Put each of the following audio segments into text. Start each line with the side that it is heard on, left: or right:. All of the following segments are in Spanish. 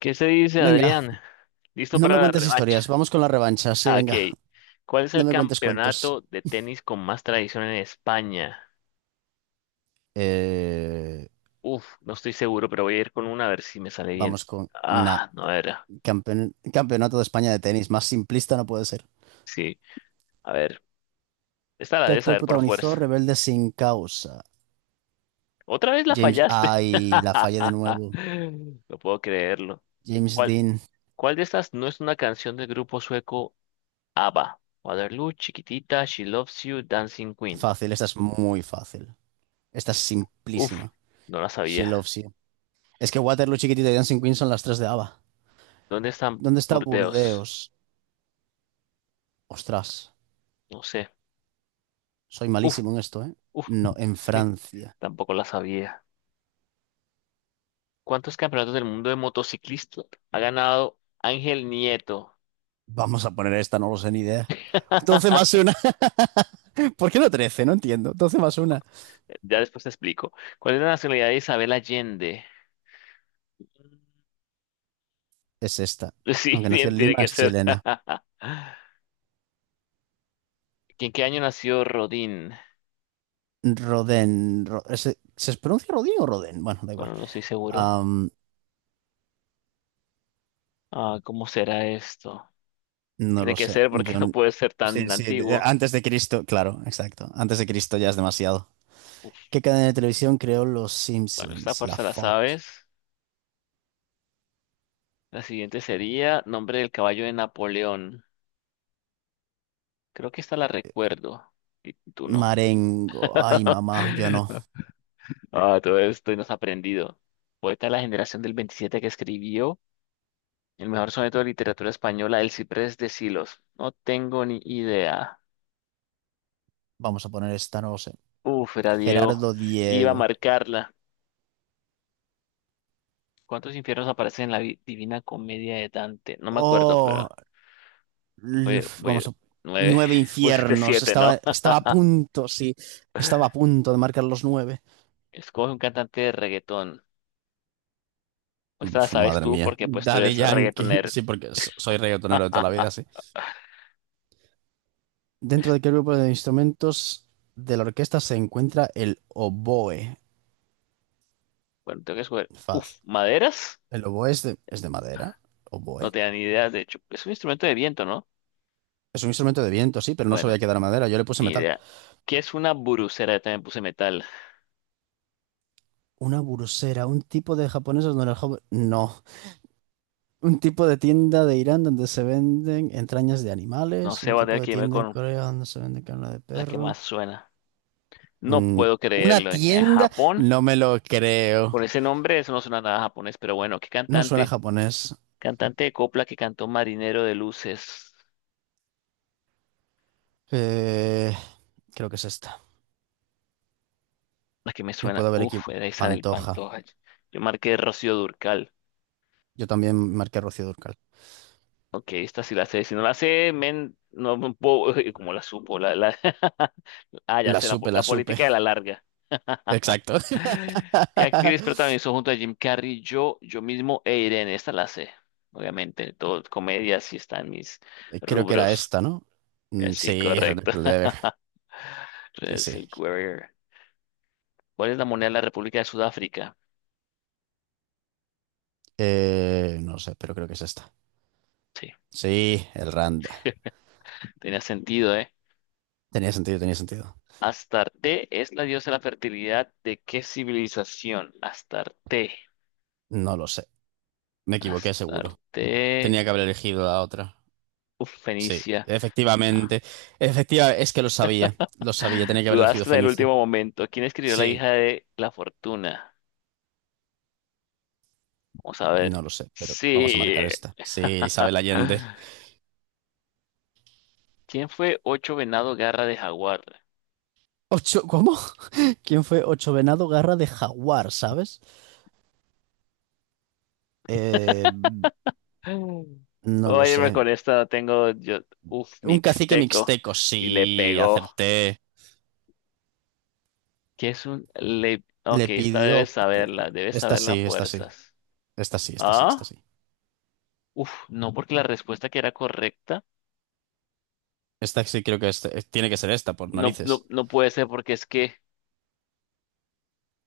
left: ¿Qué se dice,
right: Venga,
left: Adrián? ¿Listo
right: no me
left: para la
right: cuentes
left: revancha?
right: historias, vamos con la revancha, sí,
left: Ah,
right: venga,
left: ok. ¿Cuál es
right: no
left: el
right: me cuentes cuentos.
left: campeonato de tenis con más tradición en España?
right: Eh,
left: No estoy seguro, pero voy a ir con una a ver si me sale bien.
right: Vamos con na.
left: Ah, no era.
right: Campeonato de España de tenis, más simplista no puede ser.
left: Sí, a ver. Esta la
right: ¿Qué
left: debes
right: actor
left: saber por
right: protagonizó
left: fuerza.
right: Rebelde sin causa?
left: Otra vez la
right: James,
left: fallaste.
right: ay, la fallé de nuevo.
left: No puedo creerlo.
right: James
left: ¿Cuál,
right: Dean,
left: cuál de estas no es una canción del grupo sueco ABBA? Waterloo, Chiquitita, She Loves You, Dancing Queen.
right: fácil, esta es muy fácil. Esta es
left: Uf,
right: simplísima.
left: no la
right: She
left: sabía.
right: loves you. Es que Waterloo, Chiquitita y Dancing Queen son las tres de ABBA.
left: ¿Dónde están
right: ¿Dónde está
left: Burdeos?
right: Burdeos? Ostras,
left: No sé.
right: soy
left: Uf,
right: malísimo en esto, ¿eh?
left: uf,
right: No, en
left: sí,
right: Francia.
left: tampoco la sabía. ¿Cuántos campeonatos del mundo de motociclista ha ganado Ángel Nieto?
right: Vamos a poner esta, no lo sé ni idea. doce más una. ¿Por qué no 13? No entiendo. 12 más 1.
left: Ya después te explico. ¿Cuál es la nacionalidad de Isabel Allende? Mm,
right: Es esta.
left: sí,
right: Aunque nació
left: bien,
right: en
left: tiene
right: Lima,
left: que
right: es
left: ser.
right: chilena.
left: ¿En qué año nació Rodín?
right: Rodén. ¿Se pronuncia Rodín o Rodén? Bueno, da igual.
left: Bueno, no estoy seguro.
right: Am,
left: Ah, ¿cómo será esto?
right: no
left: Tiene
right: lo
left: que
right: sé.
left: ser porque no
right: John.
left: puede ser tan
right: Sí, sí,
left: antiguo.
right: antes de Cristo, claro, exacto. Antes de Cristo ya es demasiado.
left: Uf,
right: ¿Qué cadena de televisión creó Los
left: bueno, esta
right: Simpsons? La
left: fuerza la
right: Fox.
left: sabes. La siguiente sería nombre del caballo de Napoleón. Creo que esta la recuerdo y tú no.
right: Marengo. Ay, mamá, yo no.
left: Ah, todo esto y nos ha aprendido. Poeta de la generación del 27 que escribió el mejor soneto de literatura española, El Ciprés de Silos. No tengo ni idea.
right: Vamos a poner esta, no lo sé.
left: Uf, era Diego.
right: Gerardo
left: Iba a
right: Diego.
left: marcarla. ¿Cuántos infiernos aparecen en la Divina Comedia de Dante? No me acuerdo,
right: Oh,
left: pero voy,
right: Luf,
left: voy-
right: vamos,
left: nueve.
right: nueve
left: Pusiste
right: infiernos.
left: siete, ¿no?
right: Estaba a punto, sí. Estaba a punto de marcar los nueve.
left: Escoge un cantante de reggaetón. Pues te la
right: Uf,
left: sabes
right: madre
left: tú
right: mía.
left: porque pues tú
right: Daddy
left: eres
right: Yankee.
left: reggaetonero.
right: Sí, porque soy reggaetonero de toda la vida, sí. Dentro de qué grupo de instrumentos de la orquesta se encuentra el oboe.
left: Bueno, tengo que escoger. Uf,
right: Faz.
left: maderas.
right: ¿El oboe es de madera?
left: No
right: ¿Oboe?
left: tenía ni idea. De hecho, es un instrumento de viento, ¿no?
right: Es un instrumento de viento, sí, pero no sabía
left: Bueno,
right: que era madera. Yo le puse
left: ni
right: metal.
left: idea. ¿Qué es una burucera? También puse metal.
right: Una burusera, un tipo de japonesas donde el joven... No. Un tipo de tienda de Irán donde se venden entrañas de
left: No
right: animales,
left: sé,
right: un
left: voy a
right: tipo
left: tener
right: de
left: que irme
right: tienda en
left: con
right: Corea donde se vende carne de
left: la que
right: perro.
left: más suena. No
right: Mm,
left: puedo
right: una
left: creerlo. En
right: tienda,
left: Japón,
right: no me lo creo.
left: con ese nombre, eso no suena nada japonés, pero bueno, ¿qué
right: No suena
left: cantante?
right: japonés.
left: Cantante de copla que cantó Marinero de Luces.
right: Eh, Creo que es esta.
left: La que me
right: Me
left: suena.
right: puedo haber aquí
left: Uf, era Isabel
right: Pantoja.
left: Pantoja. Yo marqué Rocío Durcal.
right: Yo también marqué Rocío Durcal.
left: Ok, esta sí la sé. Si no la sé, men, no me puedo, como la supo, Ah, ya
right: La
left: sé, la,
right: supe, la
left: la
right: supe.
left: política de la larga.
right: Exacto.
left: ¿Qué actriz protagonizó junto a Jim Carrey, yo mismo e Irene? Esta la sé, obviamente, todo comedia, sí están mis
right: Creo que era
left: rubros.
right: esta, ¿no? Mm,
left: Sí,
right: sí, Red
left: correcto.
right: Dead Lever. Sí,
left: Es
right: sí.
left: el Warrior. ¿Cuál es la moneda de la República de Sudáfrica?
right: No sé, pero creo que es esta.
left: Sí,
right: Sí, el Randa.
left: tenía sentido, ¿eh?
right: Tenía sentido, tenía sentido.
left: ¿Astarte es la diosa de la fertilidad de qué civilización? Astarte.
right: No lo sé. Me equivoqué seguro.
left: Astarte.
right: Tenía que haber elegido la otra.
left: Uf,
right: Sí,
left: Fenicia. Ah,
right: efectivamente. Efectiva, es que lo sabía. Lo sabía, tenía que haber elegido
left: dudaste en el
right: Fenicia.
left: último momento. ¿Quién escribió La
right: Sí,
left: hija de la fortuna? Vamos a ver.
right: no lo sé, pero vamos a marcar
left: Sí.
right: esta. Sí, Isabel Allende.
left: ¿Quién fue Ocho Venado Garra de Jaguar?
right: Ocho, ¿cómo? ¿Quién fue? Ocho Venado Garra de Jaguar, ¿sabes? Eh,
left: Mm.
right: no lo
left: Oye,
right: sé.
left: con esta tengo yo. Uf,
right: Un cacique
left: mixteco.
right: mixteco, sí,
left: Y le pegó.
right: acerté.
left: ¿Qué es un le? Ok, esta debes
right: Lepidióptero.
left: saberla. Debes
right: Esta
left: saberla
right: sí, esta sí.
left: fuerzas.
right: Esta sí, esta sí, esta
left: ¿Ah?
right: sí.
left: Uf, no, porque la respuesta que era correcta.
right: Esta sí creo que es- Tiene que ser esta, por
left: No, no,
right: narices.
left: no puede ser porque es que.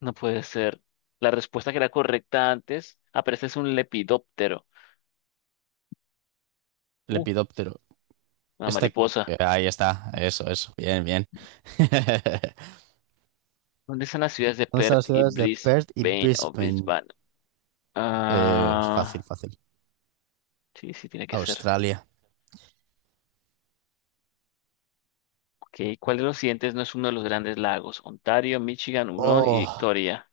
left: No puede ser. La respuesta que era correcta antes, aparece es un lepidóptero. Uh,
right: Lepidóptero.
left: una
right: Este,
left: mariposa.
right: ahí está, eso, bien, bien.
left: ¿Dónde están las ciudades de
right: ¿Dónde están las
left: Perth y
right: ciudades de Perth y
left: Brisbane o
right: Brisbane?
left: Brisbane?
right: Es fácil,
left: Ah,
right: fácil.
left: sí, sí, tiene que ser.
right: Australia.
left: Ok, ¿cuál de los siguientes no es uno de los grandes lagos? Ontario, Michigan, Hurón y
right: Oh,
left: Victoria.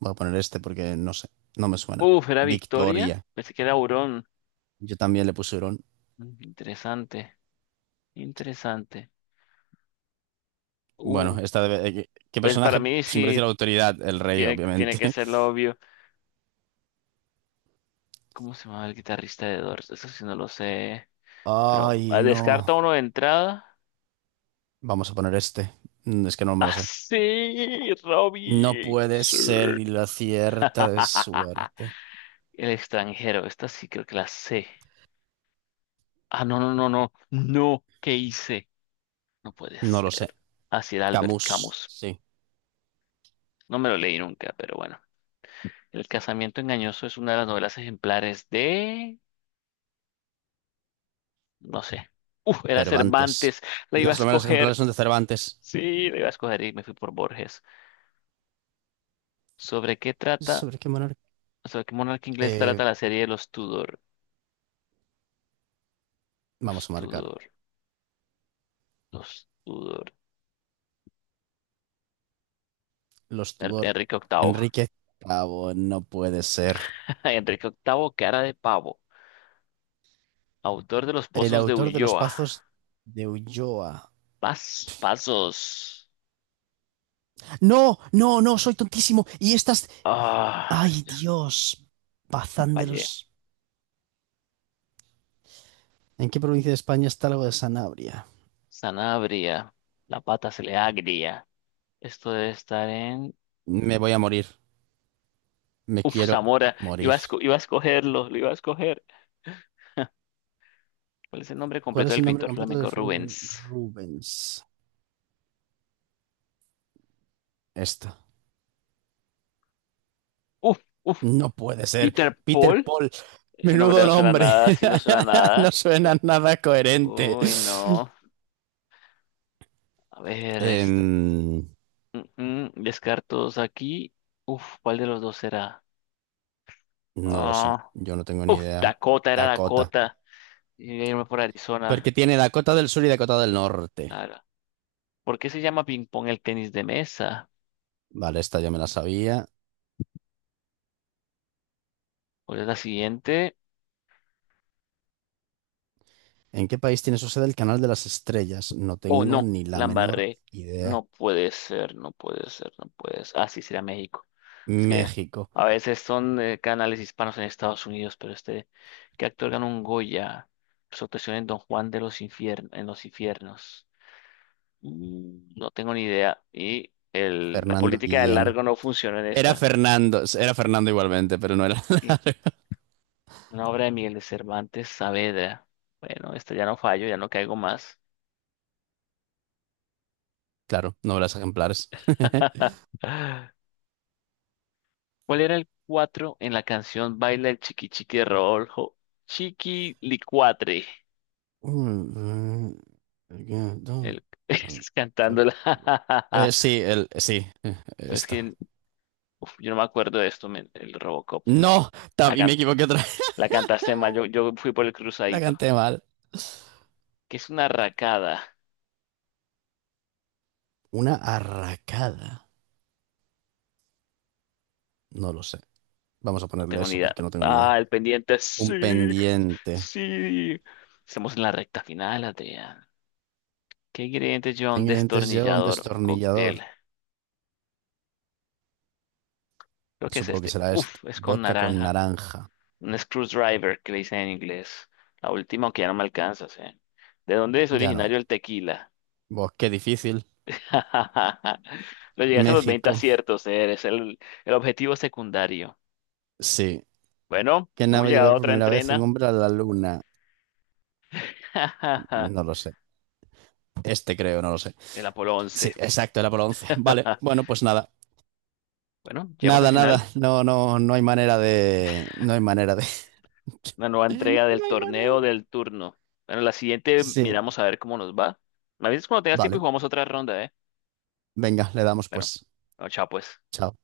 right: voy a poner este porque no sé, no me suena.
left: Uf, ¿era Victoria?
right: Victoria.
left: Pensé que era Hurón.
right: Yo también le puse Hurón.
left: Mm, interesante, interesante. Uh,
right: ¿Qué
left: pues para
right: personaje
left: mí
right: simboliza la
left: sí
right: autoridad? El rey,
left: tiene que
right: obviamente.
left: ser lo obvio. ¿Cómo se llama el guitarrista de Doors? Eso sí no lo sé. Pero
right: Ay,
left: ah, descarta
right: no.
left: uno de entrada.
right: Vamos a poner este. Es que no me lo sé.
left: Así,
right: No
left: Robbie.
right: puede
left: Sí.
right: ser y la cierta de suerte.
left: El extranjero. Esta sí creo que la sé. Ah, no, no, no, no. No, ¿qué hice? No puede
right: No lo sé.
left: ser. Así era Albert
right: Camus,
left: Camus.
right: sí.
left: No me lo leí nunca, pero bueno. El casamiento engañoso es una de las novelas ejemplares de... No sé. Uf, era
right: Cervantes.
left: Cervantes. La iba a
right: Las novelas ejemplares
left: escoger.
right: son de Cervantes.
left: Sí, la iba a escoger y me fui por Borges. ¿Sobre qué trata?
right: ¿Sobre qué monarca?
left: ¿Sobre qué monarca inglés
right: Eh,
left: trata la serie de los Tudor?
right: Vamos
left: Los
right: a marcar.
left: Tudor, los Tudor.
right: Los Tudor.
left: Enrique Octavo,
right: Enrique Cabo, no puede ser.
left: Enrique octavo, cara de pavo. Autor de los
right: El
left: pozos de
right: autor de Los
left: Ulloa.
right: Pazos de Ulloa.
left: Pasos.
right: No, no, no, soy tontísimo. Y estas...
left: Ah,
right: ¡Ay, Dios! Bazán de
left: fallé.
right: los... ¿En qué provincia de España está algo de Sanabria?
left: Sanabria. La pata se le agria. Esto debe estar en.
right: Me voy a morir. Me
left: Uf,
right: quiero
left: Zamora. Iba
right: morir.
left: a, iba a escogerlo, lo iba a escoger. ¿Cuál es el nombre
right: ¿Cuál
left: completo
right: es
left: del
right: el nombre
left: pintor
right: completo
left: flamenco
right: del fenómeno?
left: Rubens?
right: Rubens. Esta.
left: Uf, uf.
right: No puede ser.
left: Peter
right: Peter
left: Paul.
right: Paul,
left: Ese nombre
right: menudo
left: no suena a
right: nombre.
left: nada, sí no suena a
right: No
left: nada.
right: suena nada coherente.
left: Uy, no. A ver, este.
right: Em,
left: Descartos aquí. Uf, ¿cuál de los dos será?
right: no lo sé.
left: Ah,
right: Yo no tengo ni
left: uf,
right: idea.
left: Dakota, era
right: Dakota.
left: Dakota. Y voy a irme por
right: Porque
left: Arizona.
right: tiene Dakota del Sur y Dakota del Norte.
left: Claro. ¿Por qué se llama ping pong el tenis de mesa?
right: Vale, esta ya me la sabía.
left: ¿Cuál es la siguiente?
right: ¿En qué país tiene su sede el Canal de las Estrellas? No
left: Oh,
right: tengo
left: no,
right: ni la
left: la
right: menor
left: embarré.
right: idea.
left: No puede ser, no puede ser, no puede ser. Ah, sí, será México. Es que
right: México.
left: a veces son canales hispanos en Estados Unidos, pero este, ¿qué actor ganó un Goya? Su actuación en Don Juan de los Infiernos, en los infiernos. Mm, no tengo ni idea. Y el, la
right: Fernando
left: política del
right: Guillén.
left: largo no funciona en
right: Era
left: esta.
right: Fernando. Era Fernando igualmente, pero no era.
left: Sí. Una obra de Miguel de Cervantes Saavedra. Bueno, esta ya no fallo, ya no caigo más.
right: Claro, novelas ejemplares.
left: ¿Cuál era el 4 en la canción Baila el chiqui chiqui de Rodolfo? Chiqui licuatre.
right: Mm, mm, again,
left: El,
right: no,
left: estás
right: sorry.
left: cantándola. No, es
right: Esta.
left: que uf, yo no me acuerdo de esto, men, el Robocop, no.
right: No,
left: La,
right: también me
left: can-
right: equivoqué otra vez.
left: la cantaste mal, yo fui por el
right: La
left: cruzadito.
right: canté mal.
left: ¿Que es una racada?
right: Una arracada. No lo sé. Vamos a
left: No
right: ponerle
left: tengo ni
right: eso
left: idea.
right: porque no tengo ni idea.
left: Ah, el pendiente.
right: Un
left: Sí,
right: pendiente.
left: sí. Estamos en la recta final, Adrián. ¿Qué ingrediente lleva
right: ¿Qué
left: un
right: ingredientes lleva un
left: destornillador, un
right: destornillador?
left: cóctel? Creo que es
right: Supongo que
left: este.
right: será esto.
left: Uf, es con
right: Vodka con
left: naranja.
right: naranja.
left: Un screwdriver, que le dicen en inglés. La última, aunque ya no me alcanzas, ¿eh? ¿De dónde es
right: Ya no.
left: originario el tequila?
right: Buah, qué difícil.
left: Lo llegas a los 20
right: México.
left: aciertos, ¿eh? Eres el objetivo secundario.
right: Sí.
left: Bueno,
right: ¿Qué
left: hemos
right: nave
left: llegado
right: lleva
left: a
right: por
left: otra
right: primera vez un
left: entrena.
right: hombre a la luna? No lo sé. Este creo, no lo sé.
left: El Apolo
right: Sí,
left: Once.
right: exacto, era por 11. Vale, bueno, pues nada.
left: Bueno, llegamos al
right: Nada, nada.
left: final.
right: No, no hay manera de. No hay manera de.
left: Una nueva entrega del
right: No hay
left: torneo
right: manera.
left: del turno. Bueno, la siguiente
right: Sí,
left: miramos a ver cómo nos va. Me avisas cuando tengas tiempo y
right: vale.
left: jugamos otra ronda, ¿eh?
right: Venga, le damos
left: Bueno,
right: pues.
left: no, chao pues.
right: Chao.